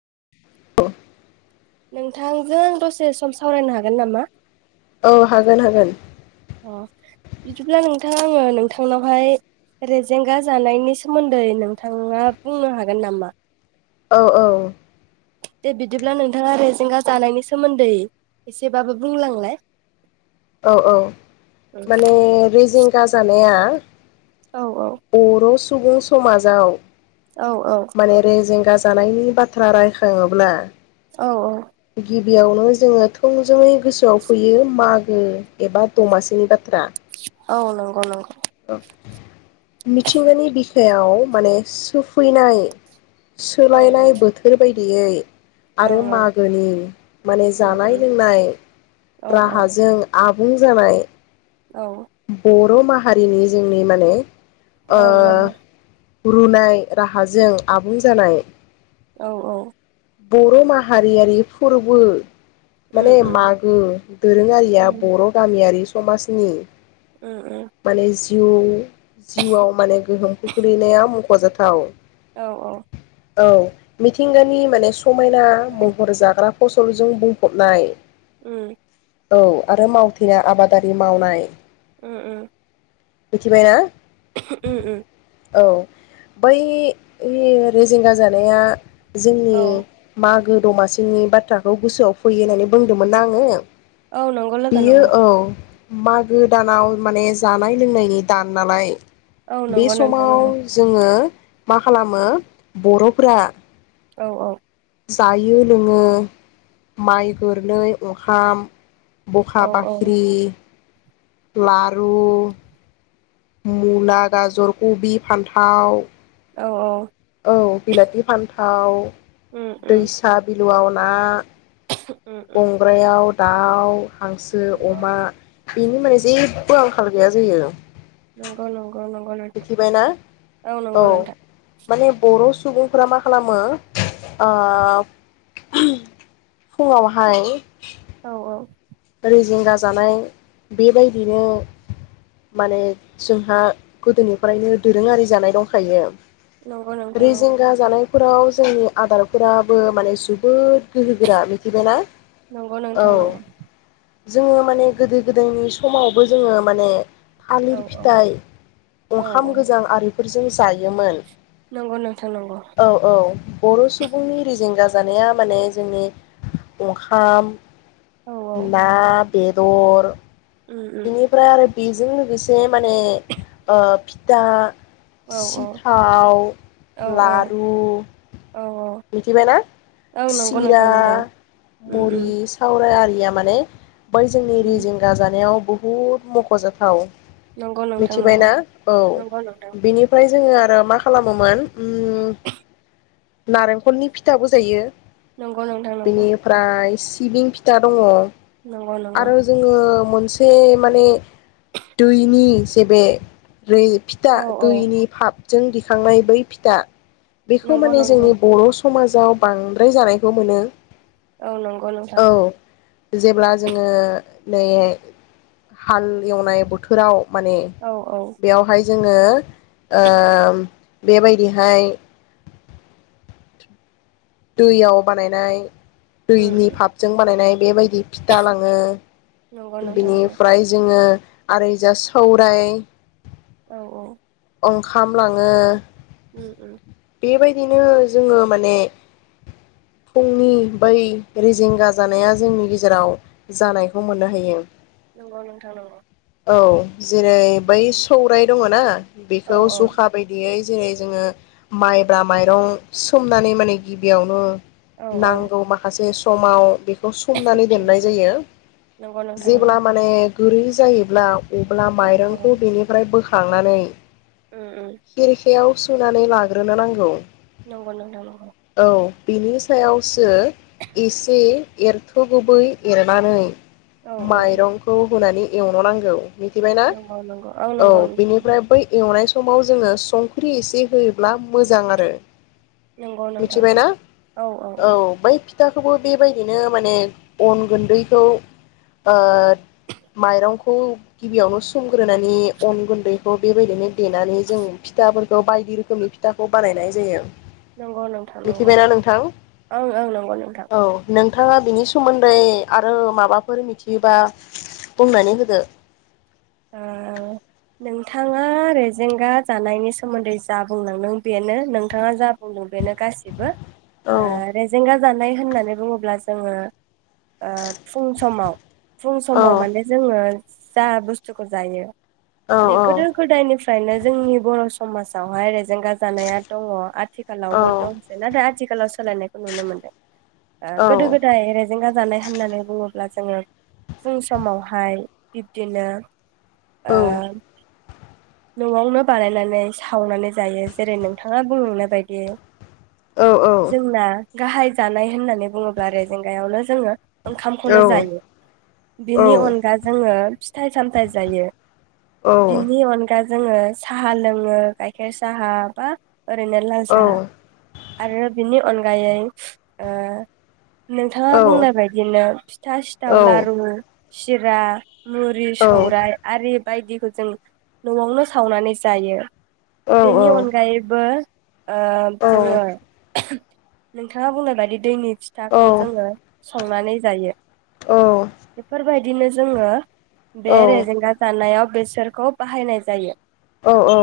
[inaudible] नोंथांजों आं दसे सम सावरायनो हागोन नामा? औ हागोन हागोन । अ बिदिब्ला नोंथां आङो नोंथांनावहाय रेजेंगा जानायनि सोमोन्दै नोंथाङा बुंनो हागोन नामा? औ औ । दे बिदिब्ला नोंथाङा रेजेंगा जानायनि सोमोन्दै एसेबाबो बुंलांलाय । औ औ माने रेजिं दाजानाया औ बर स सुबुं समाजाव औ औ माने रेजें गाजानायनि बाथ्रा रायखाङोब्ला औ औ गिबियावनो जोङो थोंजोङै गोसोआव फैयो मागो एबा दमासिनि बाथ्रा औ नंगौ नंगौ। मिथिंगानि बिखायाव माने सुफैनाय औ सोलायनाय बोथोर बायदि बेयै औ ओ । माने जानाय लोंनाय औ राहाजों आबुं जानाय औ । बर' माहारिनि जोंनि माने ओं ओ रुनाय राहाजों आबुं जानाय औ औ बर' माहारियारि फोरबो उम माने उम मागो दोरोङारिया उम बर' गामियारि समाजनि उम उम। माने जिउ जिउआव माने गोहोम खोख्लैनायाव फजाथाव औ औ। औ मिथिंगानि माने समायना महर जाग्रा फसलजों बुंफबनाय उम। औ आरो मावथिना आबादारि मावनाय। उम उम। मिथिबायना? उम उम। औ बै रे-रेजेंगा जानाया जोंनि औ माग गो दमासिनि बाथ्राखौ गोसोआव फैयो होननानै बुंदोंमोन ना आङो? औ नंगौ लोगो बियो नंगौ। औ मागो दान नाव माने जानाय लोंनायनि दान नालाय औ बे नंगौ नोंथां समाव नंगौ जोङो मा खालामो बर'फ्रा औ औ। जायो लोङो माइ गोरनै अंखाम बखा औ बाख्रि लारु मुला गाजर खबि फान्थाव औ औ। थाव उम उम दैसा बि न'आव ना उम उम गंग्रायाव दाउ हांसो नंगौ अमा बेनि माने जे बो आंखाल गैया जायो। नोंगौ नों गौ नंगौ नोंथां मिथिबायना औ नंगौ नोंथां। माने बर' सुबुंफोरा मा खालामो ओ फुङावहाय औ औ। रेजेंगा जानाय बेबायदिनो माने जोंहा गोदोनिफ्रायनो दोरोङारि जानाय दंखायो। नंगौ नोंथौ नंगौ। फोराव जोंनि आदारफोराबो माने जोबोद गोहोगोरा मिथिबायना। नंगौ औ नोंथां नंगौ। जोङो माने गोदो गोदायनि समावबो जोङो माने औ थालिर औ फिथाइ औ औ ओंखाम गोजां आरि फोरजों जायोमोन। नंगौ नोंथां नंगौ। औ औ बर' सुबुंनि रेजेंगा जानाया माने जोंनि ओंखाम औ औ ना बेद'र उम उम बेनिफ्राय आरो बेजों लोगोसे माने ओ फिथा, औ औ सिथाव, औ लारु औ औ मिथिबायना औ नंगौ सिरा, नोंथां नंगौ उम मुरि, उम सौराय आरि या माने बै जोंनि उम रेजेंगा जानायाव बचहुद मख'जाथाव। नंगौ नोंथां नंगौ मिथिबायना औ नंगौ नोंथां बिनिफ्राय जोङो आरो मा खालामोमोन उम नारेंखलनि फिथाबो जायो। नंगौ नोंथां नंगौ। बेनिफ्राय सिबिं फिथा दङ। नंगौ नंगौ आरो जोङो बे माने दैनि जे बे रे फिथा औ औ दैनि फाप जों दिखांनाय बै फिथा बेखौ नंगौ माने नंगौ जोंनि बर' समाजाव बांद्राय जानायखौ मोनो। औ नंगौ नोंथां औ जेब्ला जोङो [inaudible] हाल एवनाय बोथोराव माने औ औ बेयावहाय जोङो ओ बेबायदिहाय दैयाव बानायनाय उम दैनि उम फापजों बानायनाय एबायदि फिथा नंगौ लाङो नोंथां नंगौ बिनिफ्राय जोङो आरो जा सौराय औ औ ओंखाम लाङो उम उम बेबायदिनो जोङो माने फुंनि बै रेजेंगा जानाया जोंनि गेजेराव जानाय बेखौ मोननो हायो नंगौ नोंथां नगौ औ जेरै बै सौराय दङ ना औ बेखौ जुखा बायदि जेरै जोङो माइब्रा माइरं सोमनानै माने गिबियावनो औ औ नांगौ माखासे स समाव बे खौ सोमनानै उम दोन्नाय उम जायो नंगौ नोंथां जेब्ला नंगौ माने गुरै जायोब्ला अब्ला औ औ माइरंखौ बेनिफ्राय बो खांनानै उम उम खिरखायाव सुनानै लाग्रोनो नांगौ नंगौ नोंथां नंगौ औ बिनि सायावसो एसे एरथ'गै एरनानै औ औ माइरंखौ होनानै एवनो नांगौ मिथिबायना नंगौ नंगौ औ नंगौ नोंथां बिनिफ्राय बै संनाय समाव जोङो संख्रि एसे होयोब्ला मोजां आरो नंगौ नोंथां औ औ औ खोथाखौबो बेबायदिनो माने अन गुन्दैखौ ओ माइरंखौ गिबियावनो सोमग्रोनानै अन गुन्दैखौ बे बेबायदिनो देनानै जों फिथाफोरखौ बायदि रोखोमनि फिथाखौ बानायनाय जायो नंगौ नोंथां नंगौ मिथिबायना नोंथां ओं ओं नंगौ नोंथां थाङा बिनि सोमोन्दै आरो माबाफोर मिथि बेबा बुंनानै होदो नोंथाङा रेजेंगा जानायनि सोमोन्दै जा बुंलांदों बेनो नोंथाङा जा बुंदों बेनो गासिबो औ ए रेजेगा जानाय होननानै बुङोब्ला जोङो ओ फुं समाव फुं समाव माने जोङो जा बुस थुखौ जायो औ माने औ गोदो गोदायनि फ्राय फ्रायनो जोंनि बर' समाजावहाय जेंगा जानाया दङ आथिखालावबो औ दंसै ना दा थिखालाव सोलायनायखौ नुनो औ मोनदों गोदो गोदाय रायेजेंगा जानाय होननानै बुङो ब्ला जोङो फुं समावहाय बिब्दिनो ओ न'आवनो बानायनानै सावनानै जायो जेरै नोंथाङा [unintelligible] बायदि जोंना गाहाय जानाय होननानै बुङोब्ला रेजेंगायावनो जोङो ओंखामखौनो जायो बिनि अनगा जोङो फिथाइ सामथाइ जायो बिनि अनगा गा जोङो साहा लोङो गायखेर साहा बा ओरैनो लाल साहा आरो बिनि अनगायै ओ नोंथाङा औ बुंनाय बायदिनो फिथा, सिथाव, लारु सिरा मुरिस सौराय आरि बायदिखौ जों न'आवनो सावनानै जायो बेनि अनगायैबो ओ जोङो नोंथाङा बुंनाय बायदि दैनि फिथाखौ जोङो संनानै जायो औ दिनो जोङो बे रेजेंगा जानायाव बेसोरखौ बाहायनाय जायो। औ औ।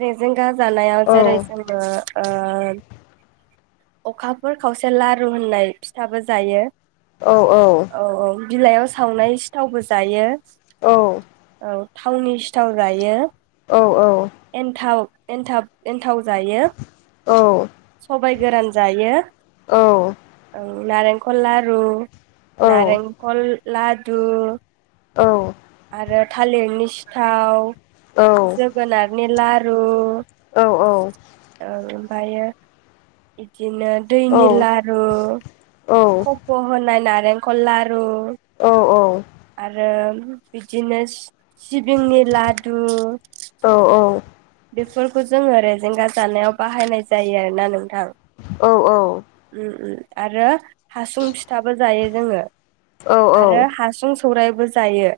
रेजें गा जानाया जेरै जोङो ओ अखाफोर खावसे लारु होननाय फिथाबो जायो। औ औ। बिलाइआव सावनाय सि थावबो जायो। औ। औ थावनि सिथाव जायो। औ औ। एन्थाब एन थाव जायो सब सबाय गोरान जायो। औ। औ नारेंखल लारु नारेंखल लाद दु औ। थालिरनि सिथाव जोगोनारनि ला रु औ औ ओमफ्रायो बिदि बिदिनो दैनि लारु खफ' होनाय नार लेंखर लारु औ औ बिदिनोस सिबिंनि लादु बेफोरखौ जोङो रेजेंगा जानायाव बाहायनाय जायो आरोना नोंं थां उम उम आरो हासुं फिथाबो जायो। जोङो आरो हासुं सौरायबो जायो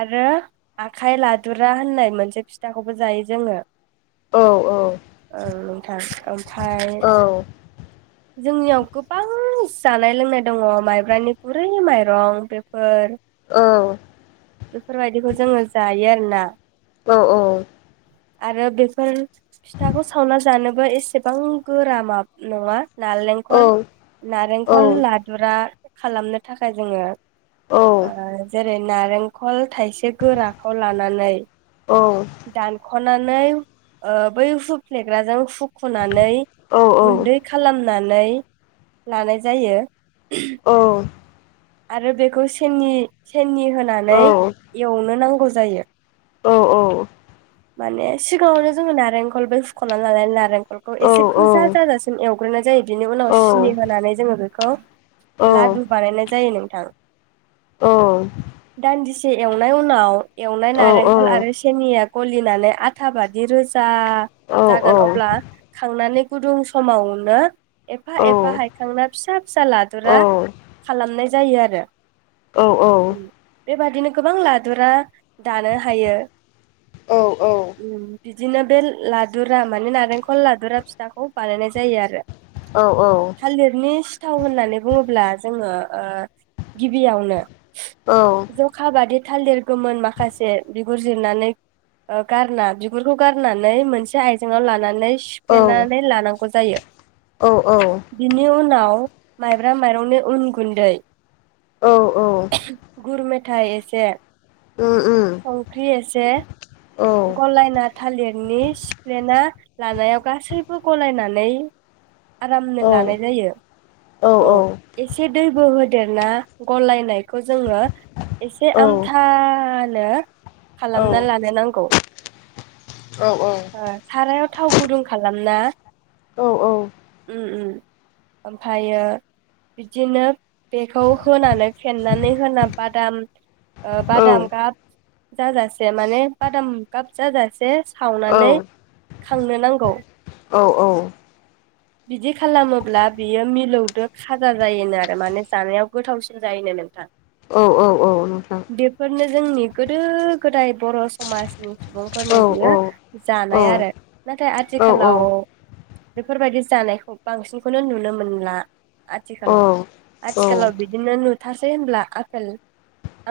आरो आखाइ लादुरा होननाय मोनसे फिथा खौबो जायो जोङो । औ नोंथां ओमफाय जोंनियाव गोबां जानाय लोंनाय दङ माइब्रानि गुरै माइरं बेफोर बेफोरबायदिखो जोङो जायो आर ना औ औ । आरो बेफोर फिथाखौ सावना जानोब बो एसेबां गोरामाब नङा नालेंखर नारेंखल लादुरा खालामनो थाखाय जोङो औ औ औ ओ जेद नारेंखल थाइसे गोराखौ लानानै औ दानख'नानै ओ बै हुफ्लेग्राजों हुख खनानै औ औ गुन्दै खालाम नानै लानाय जायो [unintelligible] आरो बेखौ सेननि सेनि होनानै एवनो नांगौ जायो औ औ । माने सिगाङावनो जोङो नारेंखलबो सुख'नानै लानानै नारेंख रखौ एसे गोजा जाजासिम एव ग्रुना जायो बिनि उनाव सिनि होनानै जोङो बेखौ लादु बानायनाय ज जायो नोंथां । औ । से एवनाय उनाव एवनाय नारेंखल आरो सेनिया ग'लिनानै आथा बादि रोजा जा जागोन अब्ला खांनानै गुदुं समावनो एफा एफा हायखांना फिसा फिसा लादुरा मोननाय जायो आरो। औ औ बेबादिनो गोबां लादुरा दानो हायो ओम बिदिनो बे लादुरा माने नारेंखल लादुरा फिथाखौ बानायनाय जायो आरो थालेरनि सि थाव होननानै बुङोब्ला जोङो ओ गिबियावनो जखा बादि थालेर गोमोन माखासे बिगुर जिरनानै ओ गारना बिगुरखौ गारनानै मोनसे आयजेङाव लानानै औ सिफ्लेनानै लानां गौ जायो औ औ उम औ औ बिनि उनाव माइब्रा माइरंनो उन गुन्दै गुरमे मेथाय एसे संख्रि एसे गलायना थालिरनि सिफ्लेना लानायाव गासैबो गलायनानै आरामनो लानाय जायो औ एसे दैबो हो देरना गलायनायखौ जोङो एसे आमथा नो खालामना लानो नांगौ। ओ सारायाव थाव गुदुं खालामना औ औ ओम ओम ओमफायो बिदिनो बेखौ होनानै फेन्नानै होना बादाम ओ बादाम गाब जाजासे माने बादाम गाब जाजासे खावनानै खांनो नांगौ। औ औ बिदि खालामोब्ला बियो मिलौदो खाजा जायोनो आरो माने जानायाव गोथावसिन जायोनो नोंथां। औ औ औ नोंथां। बेफोरनो जोंनि गोदो गोदाय बर' समाज औ सुबुंफोरनि औ औ बियो जानाय आरो नाथाय आथिखालाव बेफोरबायदि जानायखौ बांसिनखौनो नुनो मोनला। औ आथिखालाव औ आथिखालाव बिदिनो नु थासै होनब्ला आपेल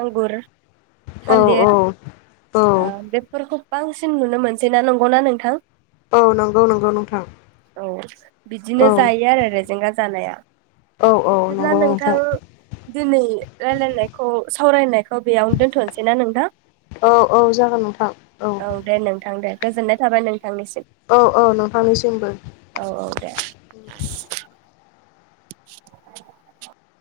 आंगुर औ औ औ [unintelligible] खौ बांसिन नुनो मोनसैना नंगौना नोंथां? औ नंगौ नंगौ नोंथां। औ। बिदिनो औ जायो आरो रेजेंगा जानाया। औ औ नंगौ नोंथां। दिनै रायलायनायखौ सावरायनायखौ बेयावनो दोनथ'नोसैना नोंथां? औ औ जागोन नोंथ औ दे नोंथां दे। गोजोन्नाय थाबाय नों औ औ नोंथांनिसिमबो। [inaudible] [inaudible]